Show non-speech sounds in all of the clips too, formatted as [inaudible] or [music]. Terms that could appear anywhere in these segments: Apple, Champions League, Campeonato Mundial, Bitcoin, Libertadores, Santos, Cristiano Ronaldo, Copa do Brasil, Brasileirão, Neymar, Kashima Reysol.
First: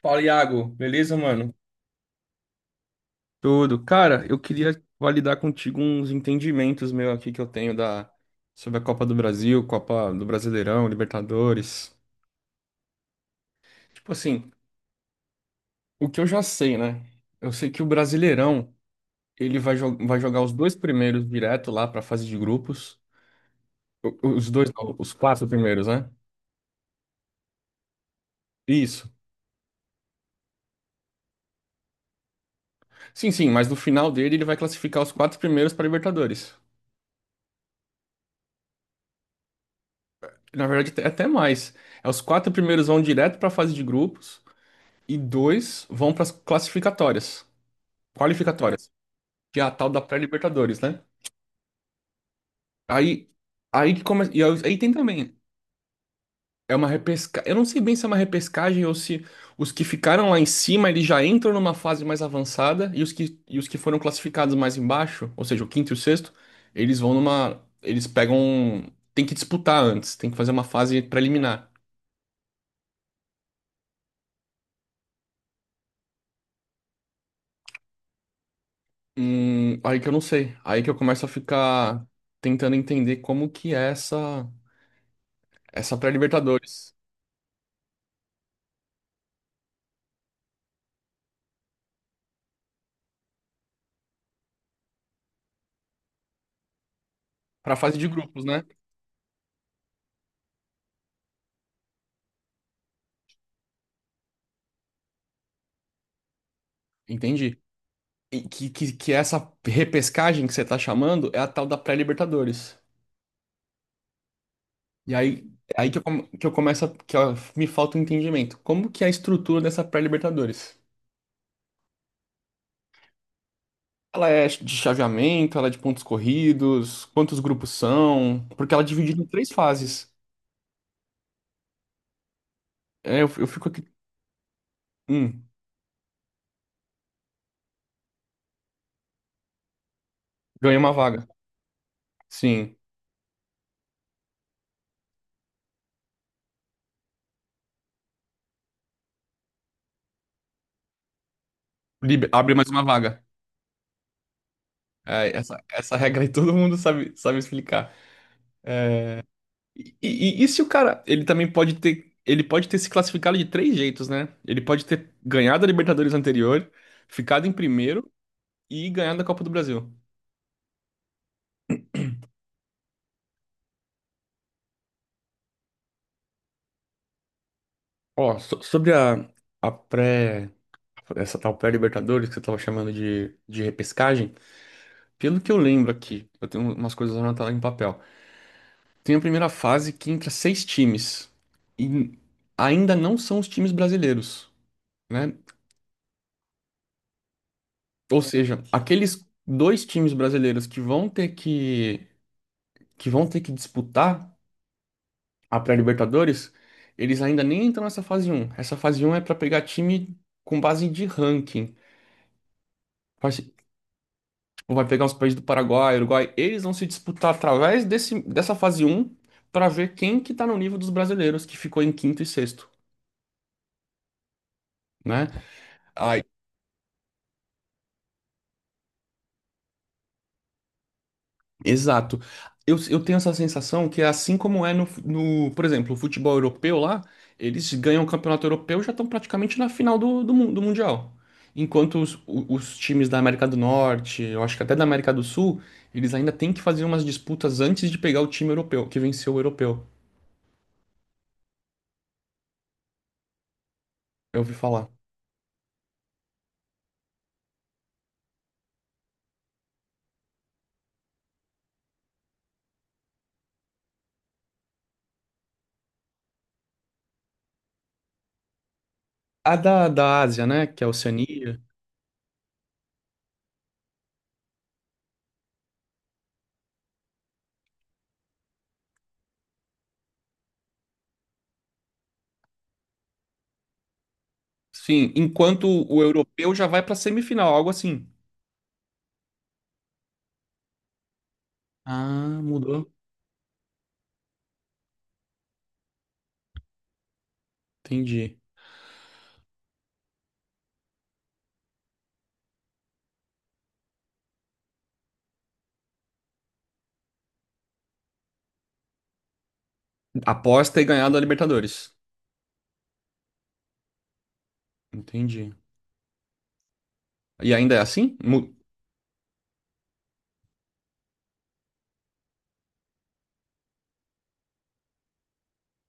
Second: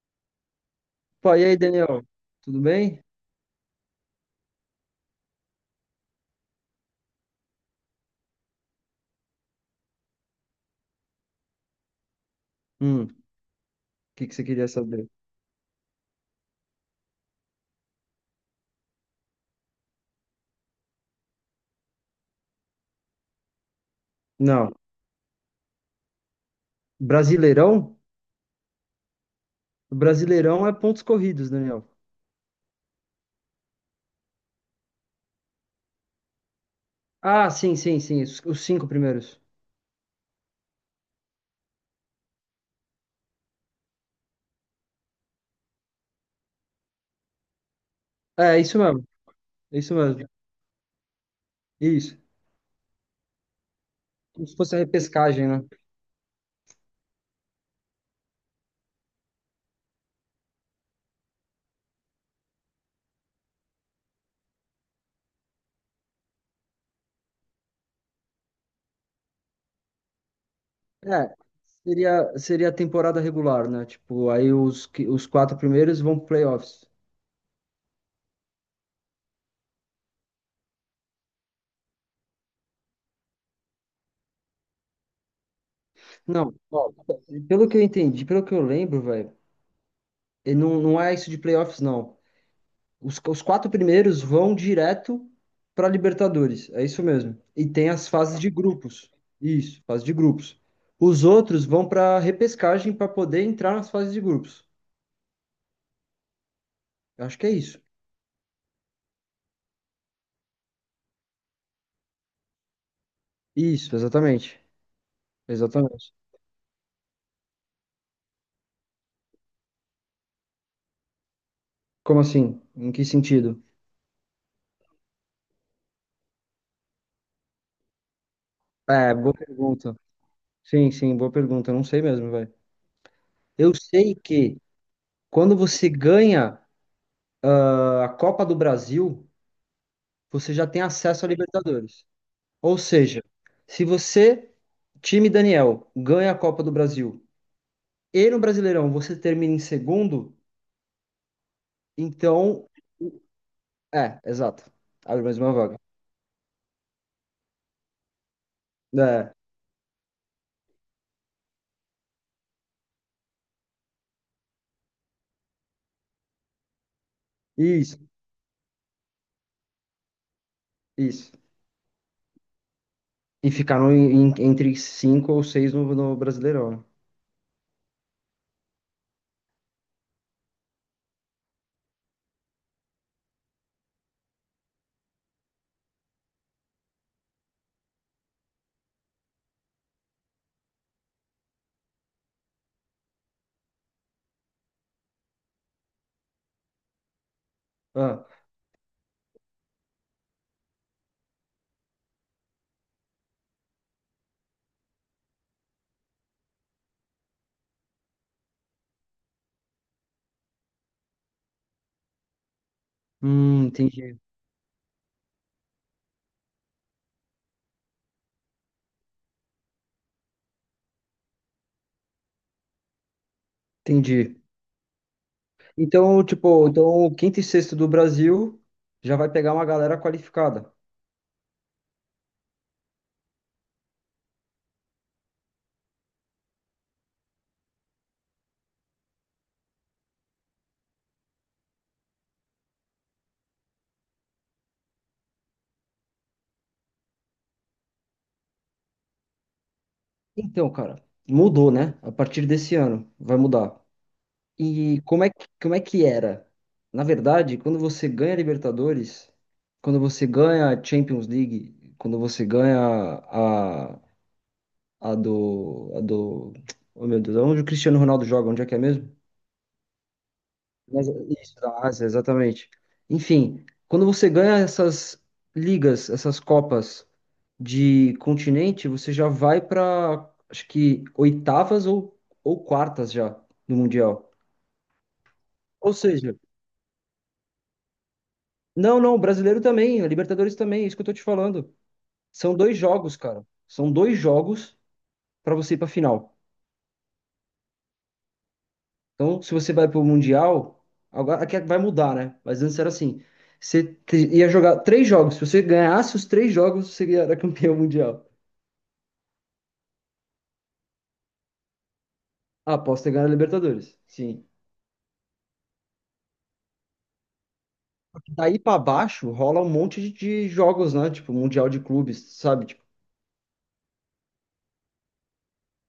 Fala, Iago. Beleza, Pô, e mano? aí, Daniel? Tudo bem? Tudo. Cara, eu queria validar contigo uns entendimentos meu aqui que eu tenho da sobre a Copa do Brasil, Copa do Brasileirão, Libertadores. O Tipo que que você assim, queria saber? o que eu já sei, né? Eu sei que o Brasileirão, ele vai jogar os dois primeiros direto lá pra fase de grupos. Os dois, Não. não, os quatro primeiros, né? Brasileirão? Isso. Brasileirão é pontos corridos, Daniel. Sim, sim, mas no final dele ele vai classificar os quatro primeiros para Libertadores. Ah, sim, sim, sim. Os cinco primeiros. Na verdade, até mais. É os quatro primeiros vão direto para a fase de grupos. E dois vão para as classificatórias, É, isso qualificatórias, mesmo. que é a É tal Isso da mesmo. pré-Libertadores, né? Isso. Aí, aí que começa, e Como se fosse aí a tem também, repescagem, né? é uma repesca, eu não sei bem se é uma repescagem ou se os que ficaram lá em cima, eles já entram numa fase mais avançada e os que foram classificados mais embaixo, ou seja, o quinto e o sexto, eles vão numa, eles pegam, tem que disputar antes, tem que fazer uma fase É, preliminar. seria a temporada regular, né? Tipo, aí os, os quatro primeiros vão pro playoffs. Aí que eu não sei, aí que eu começo a ficar tentando entender como que é essa Não, ó, pré-Libertadores. pelo que eu entendi, pelo que eu lembro, velho, e não é isso de playoffs, não. Os quatro primeiros vão direto para Libertadores, é isso mesmo. Pra Libertadores. E Pra tem fase de as fases grupos, de né? grupos. Isso, fase de grupos. Os outros vão para repescagem para poder entrar nas fases de grupos. Eu acho que é Entendi. isso. E que essa repescagem que você tá chamando é a tal da pré-Libertadores. Isso, exatamente. E aí, é aí que eu, Exatamente. come- que eu começo, que ó, me falta um entendimento. Como que é a estrutura dessa pré-Libertadores? Como assim? Em que sentido? Ela é de chaveamento, ela é de pontos corridos, quantos grupos são? Porque ela é É, dividida em boa três pergunta. fases. Sim, sim, boa pergunta. Eu não sei mesmo, velho. É, eu fico Eu aqui. sei que Hum, quando você ganha a Copa do Brasil, você já Ganhei tem uma acesso vaga. à Libertadores. Sim. Ou seja, se você, time Daniel, ganha a Copa do Brasil e no Brasileirão você termina em segundo, Abre então. mais uma vaga. É, exato. Abre É, mais uma essa, vaga. essa regra aí [laughs] todo mundo sabe, sabe explicar. É, E se o cara, ele pode ter se classificado de três jeitos, né? Ele pode ter ganhado a Libertadores anterior, ficado em isso, primeiro e ganhado a Copa do Brasil. isso. E ficar no- em- entre cinco ou seis no, no Brasileirão. Né? Ó, sobre a pré, essa tal pré-Libertadores que você tava chamando de, repescagem, pelo que eu lembro aqui, eu tenho umas coisas anotadas em papel. Tem a primeira fase que entra seis times e ainda não são os times brasileiros, né? Ou Ah, seja, aqueles dois times brasileiros que vão ter que disputar a pré-Libertadores, eles ainda nem entram nessa fase um. Essa fase um é para pegar time com base de ranking. Vai se- entendi, tipo, vai pegar os países do Paraguai, Uruguai, eles vão se disputar através desse, dessa fase um para ver quem que tá no nível dos brasileiros que ficou em quinto e sexto, entendi. né? Então, tipo, então o quinto e sexto do Brasil já vai pegar uma galera qualificada. Exato. Eu tenho essa sensação que é assim como é no, no, por exemplo, o futebol europeu lá, eles ganham o campeonato europeu e já estão praticamente na final do Mundial. Enquanto os times da América do Norte, eu acho que até da América do Sul, eles ainda têm que fazer umas disputas antes de pegar o time europeu, que venceu o europeu. Então, cara, mudou, né? A partir desse ano vai mudar. Eu ouvi falar. E como é que era? Na verdade, quando você ganha Libertadores, quando você ganha a Champions League, quando você ganha a, a do, a do, oh meu Deus, onde o Cristiano Ronaldo joga, onde é que é mesmo? A da Ásia, né? Que é a Mas, isso, Oceania. da Ásia, exatamente. Enfim, quando você ganha essas ligas, essas copas de continente, você já vai para, acho que oitavas ou quartas já no Mundial. Sim, enquanto Ou o seja, europeu já vai pra semifinal, algo assim. não, não, o brasileiro também, a Libertadores também, é isso que eu tô te falando. Ah, São dois mudou. jogos, cara. São dois jogos pra você ir pra final. Entendi. Então, se você vai pro Mundial, agora aqui vai mudar, né? Mas antes era assim, ia jogar três jogos. Se você ganhasse os três jogos, você era campeão mundial. Após ter ganhado a Libertadores. Ah, posso ter ganhado a Libertadores. Sim. Entendi. E ainda é assim? Daí pra baixo rola um monte de jogos, né? Tipo, Mundial de clubes, sabe? Tipo,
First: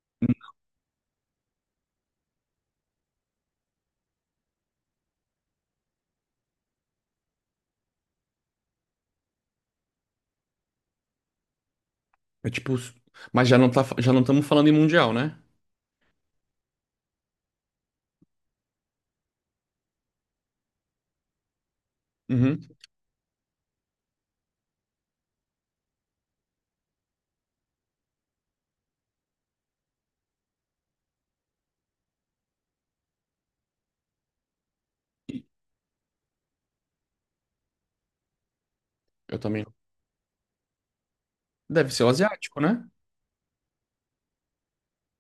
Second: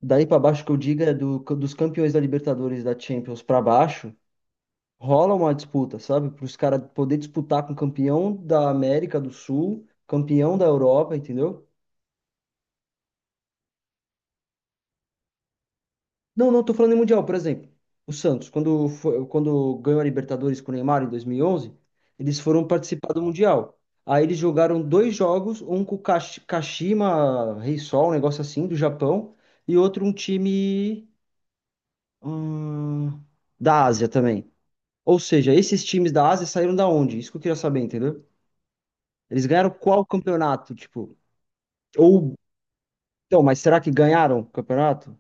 daí pra baixo que eu digo é dos campeões da Libertadores, e da Champions pra baixo. Rola uma disputa, sabe? Para os caras poder disputar com o campeão da América do Sul, campeão da Europa, entendeu? É tipo. Mas já não estamos falando em mundial, né? Não, não tô falando em Mundial, por exemplo. O Santos, quando, foi, quando ganhou a Libertadores com o Neymar em 2011, eles Uhum. foram participar do Mundial. Aí eles jogaram dois jogos, um com o Kashima Reysol, um negócio assim, do Japão, e outro um time hum, da Ásia também. Ou seja, esses times da Ásia saíram da onde? Isso que eu queria saber, entendeu? Eu Eles também. ganharam qual campeonato, tipo? Deve ser o Ou, asiático, né? então, mas será que ganharam o campeonato?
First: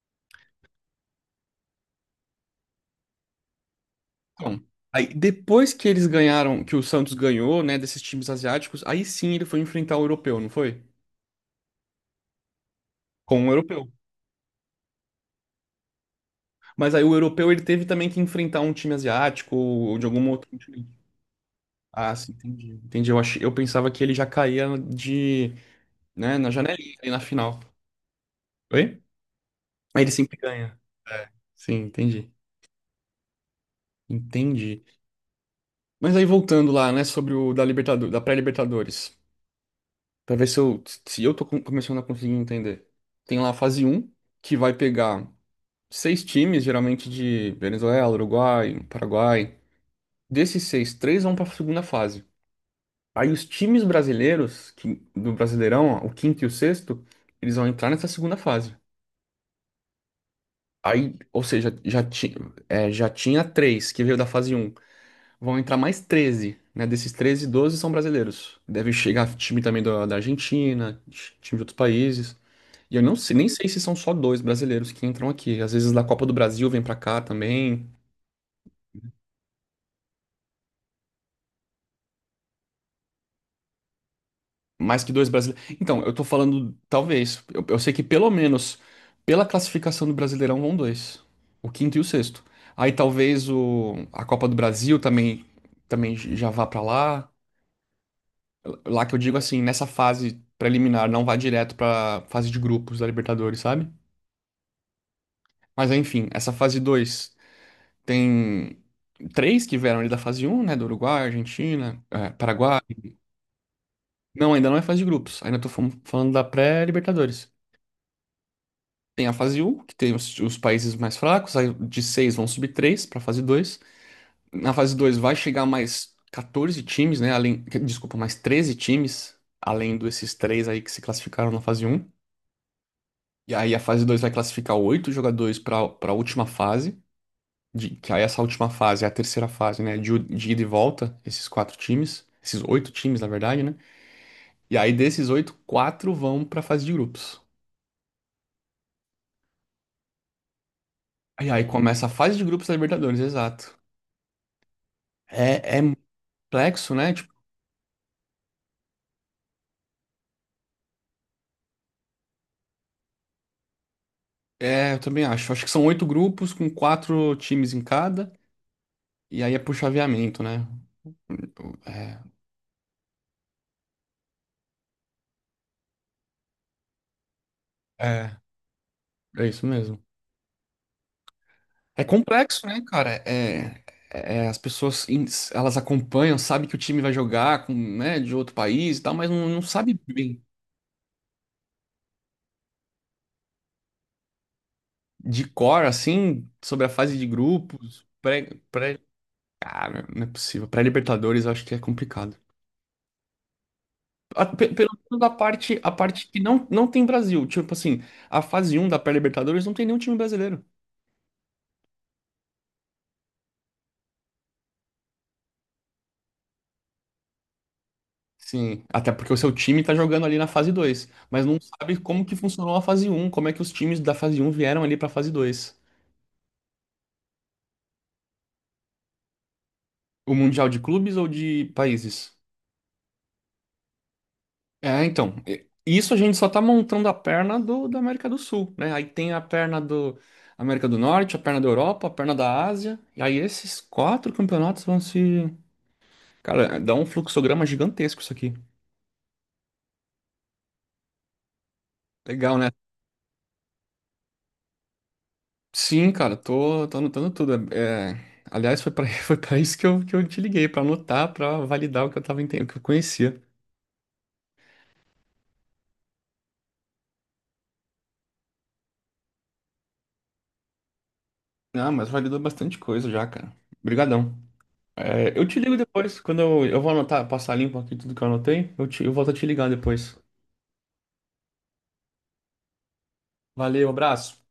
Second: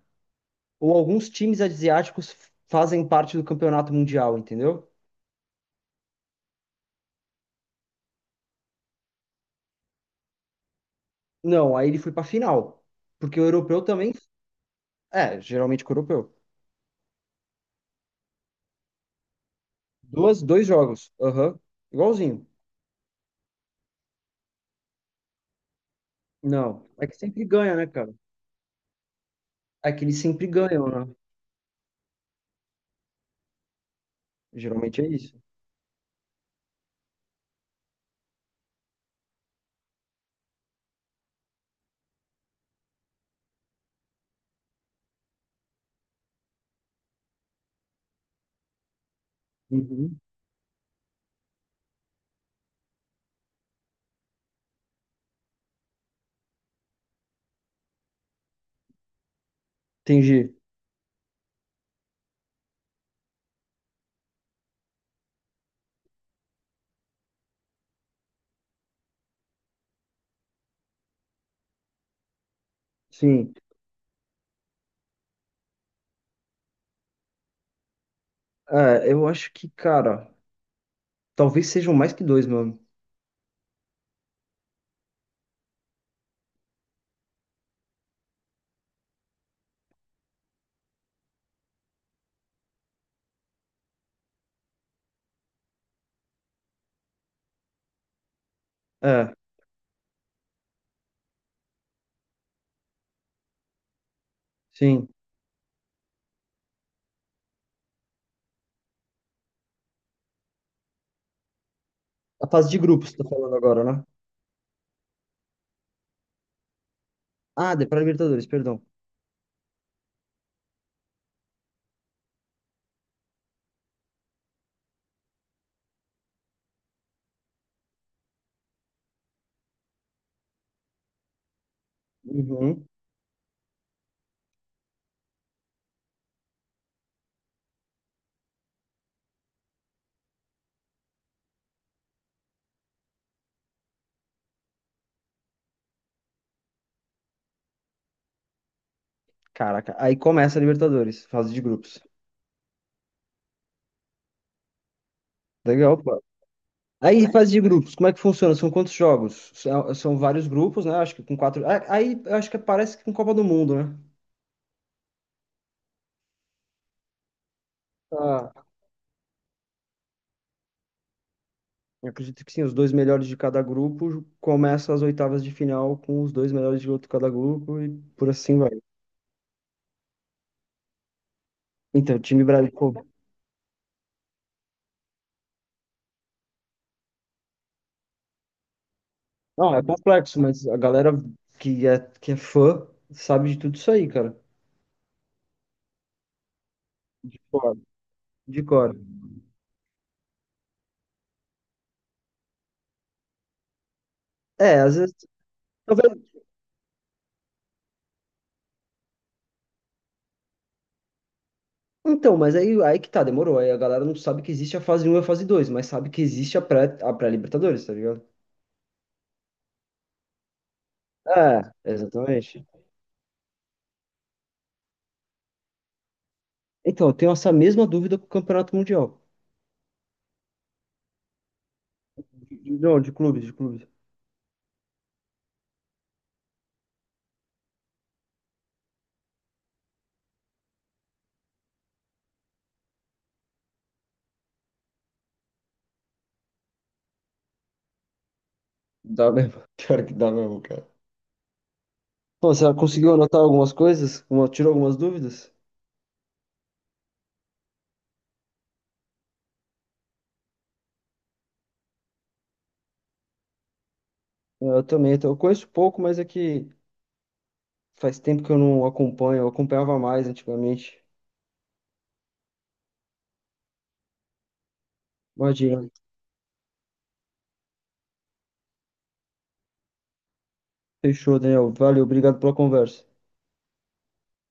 Ou alguns times asiáticos fazem parte do campeonato mundial, Então, entendeu? aí depois que eles ganharam, que o Santos ganhou, né, desses times asiáticos, aí sim ele foi enfrentar o europeu, não foi? Não, aí ele foi pra final. Porque o Com o europeu europeu. também. É, geralmente com o europeu. Mas aí o europeu ele teve também que enfrentar um time asiático ou de algum Duas, outro dois time. jogos. Aham. Ah, sim, Igualzinho. entendi. Entendi. Eu pensava que ele já caía né, na Não. janelinha É ali que na sempre final. ganha, né, cara? Oi? É Aí que ele eles sempre sempre ganha. ganham, né? É. Sim, entendi. Entendi. Geralmente é isso. Mas aí voltando lá, né, sobre da pré-Libertadores. Pra ver se eu tô começando a conseguir entender. Tem lá a fase um que vai pegar seis times, geralmente de Venezuela, Uruguai, Paraguai. Uhum. Desses seis, três vão pra segunda fase. Aí os times brasileiros, do Brasileirão, ó, o quinto e o sexto, eles vão entrar nessa segunda fase. Entendi. Aí, ou seja, já tinha três que veio da fase um. Vão entrar mais 13, né? Desses 13, 12 são brasileiros. Deve chegar time também da Argentina, time de outros países. E eu não sei, nem Sim. sei se são só dois brasileiros que entram aqui. Às vezes da Copa do Brasil vem pra cá também. É, eu acho que, cara, talvez sejam mais que dois, mano. Mais que dois brasileiros. Então, eu tô falando, talvez. Eu sei que pelo menos pela classificação do Brasileirão vão dois. O quinto e o sexto. Aí talvez o, a Copa do Brasil também, já vá pra lá. Lá que eu É, digo assim, nessa fase preliminar, não vai direto pra fase de grupos da Libertadores, sabe? sim. Mas enfim, essa fase 2 tem três que vieram ali da fase um, né? Do Uruguai, Argentina, A fase de Paraguai. grupos, tá falando agora, né? Não, ainda não é fase de grupos. Ainda tô falando da pré-Libertadores. Ah, de para Libertadores, perdão. Tem a fase um que tem os países mais fracos, aí de 6 vão subir 3 para fase dois. Na fase 2 vai chegar mais 14 times, né? Além, desculpa, mais 13 times, além desses três aí que se classificaram na fase um. Uhum. E aí a fase 2 vai classificar oito jogadores para a última fase, que aí essa última fase é a terceira fase, né? De ida e volta, esses quatro times, esses oito times, na verdade, né? E aí desses oito, quatro vão para a fase de grupos. Caraca, aí começa a Libertadores, E fase de aí grupos. começa a fase de grupos da Libertadores, exato. É Legal, pô. complexo, né? Aí, Tipo, fase de grupos, como é que funciona? São quantos jogos? São, são vários grupos, né? Acho que com quatro. Aí, eu acho que parece que com Copa do Mundo, né? é, eu também acho. Acho que são oito grupos com quatro times em cada, Ah, e aí é por chaveamento, né? eu É, acredito que sim, os dois melhores de cada grupo começam as oitavas de final com os dois melhores de outro cada grupo e por é, assim vai. É isso mesmo. É Então, o time complexo, né, brasileiro. cara? É, as pessoas elas acompanham, sabem que o time vai jogar com, né, de outro país e tal, mas não Não, é sabe complexo, bem mas a galera que é fã sabe de tudo isso aí, cara. de cor, assim, sobre a fase de De cor. grupos, De cor. Ah, não é possível. Pré-Libertadores, eu acho que é complicado. A- pe- É, Pelo às vezes. menos a parte que não tem Brasil. Tipo assim, a fase um da pré-Libertadores não tem nenhum time brasileiro. Então, mas aí, aí que tá, demorou. Aí a galera não sabe que existe a fase um e a fase 2, mas sabe que existe a pré, a pré-Libertadores, tá ligado? Sim, até porque o seu time tá jogando ali na fase 2, mas não É, sabe como que exatamente. funcionou a fase um, como é que os times da fase um vieram ali pra fase 2. Então, eu tenho essa mesma dúvida com o Campeonato Mundial. O Mundial de clubes ou de países? Não, de clubes, de clubes. É, então, isso a gente só tá montando a perna do, da América do Sul, né? Aí tem a perna do América do Norte, a perna da Europa, a perna da Ásia, e aí esses quatro campeonatos vão se. Cara, dá um fluxograma gigantesco isso aqui. Dá mesmo. [laughs] Pior que dá mesmo, cara. Pô, Legal, né? você conseguiu anotar algumas coisas? Tirou algumas dúvidas? Sim, cara, tô anotando tudo. É, aliás, foi pra, [laughs] foi pra isso que eu te liguei, pra anotar, pra validar o que eu tava entendendo, o que eu conhecia. Eu também, então, eu conheço pouco, mas é que faz tempo que eu não acompanho, eu acompanhava mais antigamente. Ah, mas validou bastante coisa já, cara. Obrigadão. É, eu te ligo Imagina. depois, quando eu vou anotar, passar limpo aqui tudo que eu anotei, eu volto a te ligar depois. Fechou, Daniel. Valeu, obrigado pela conversa. Valeu, abraço.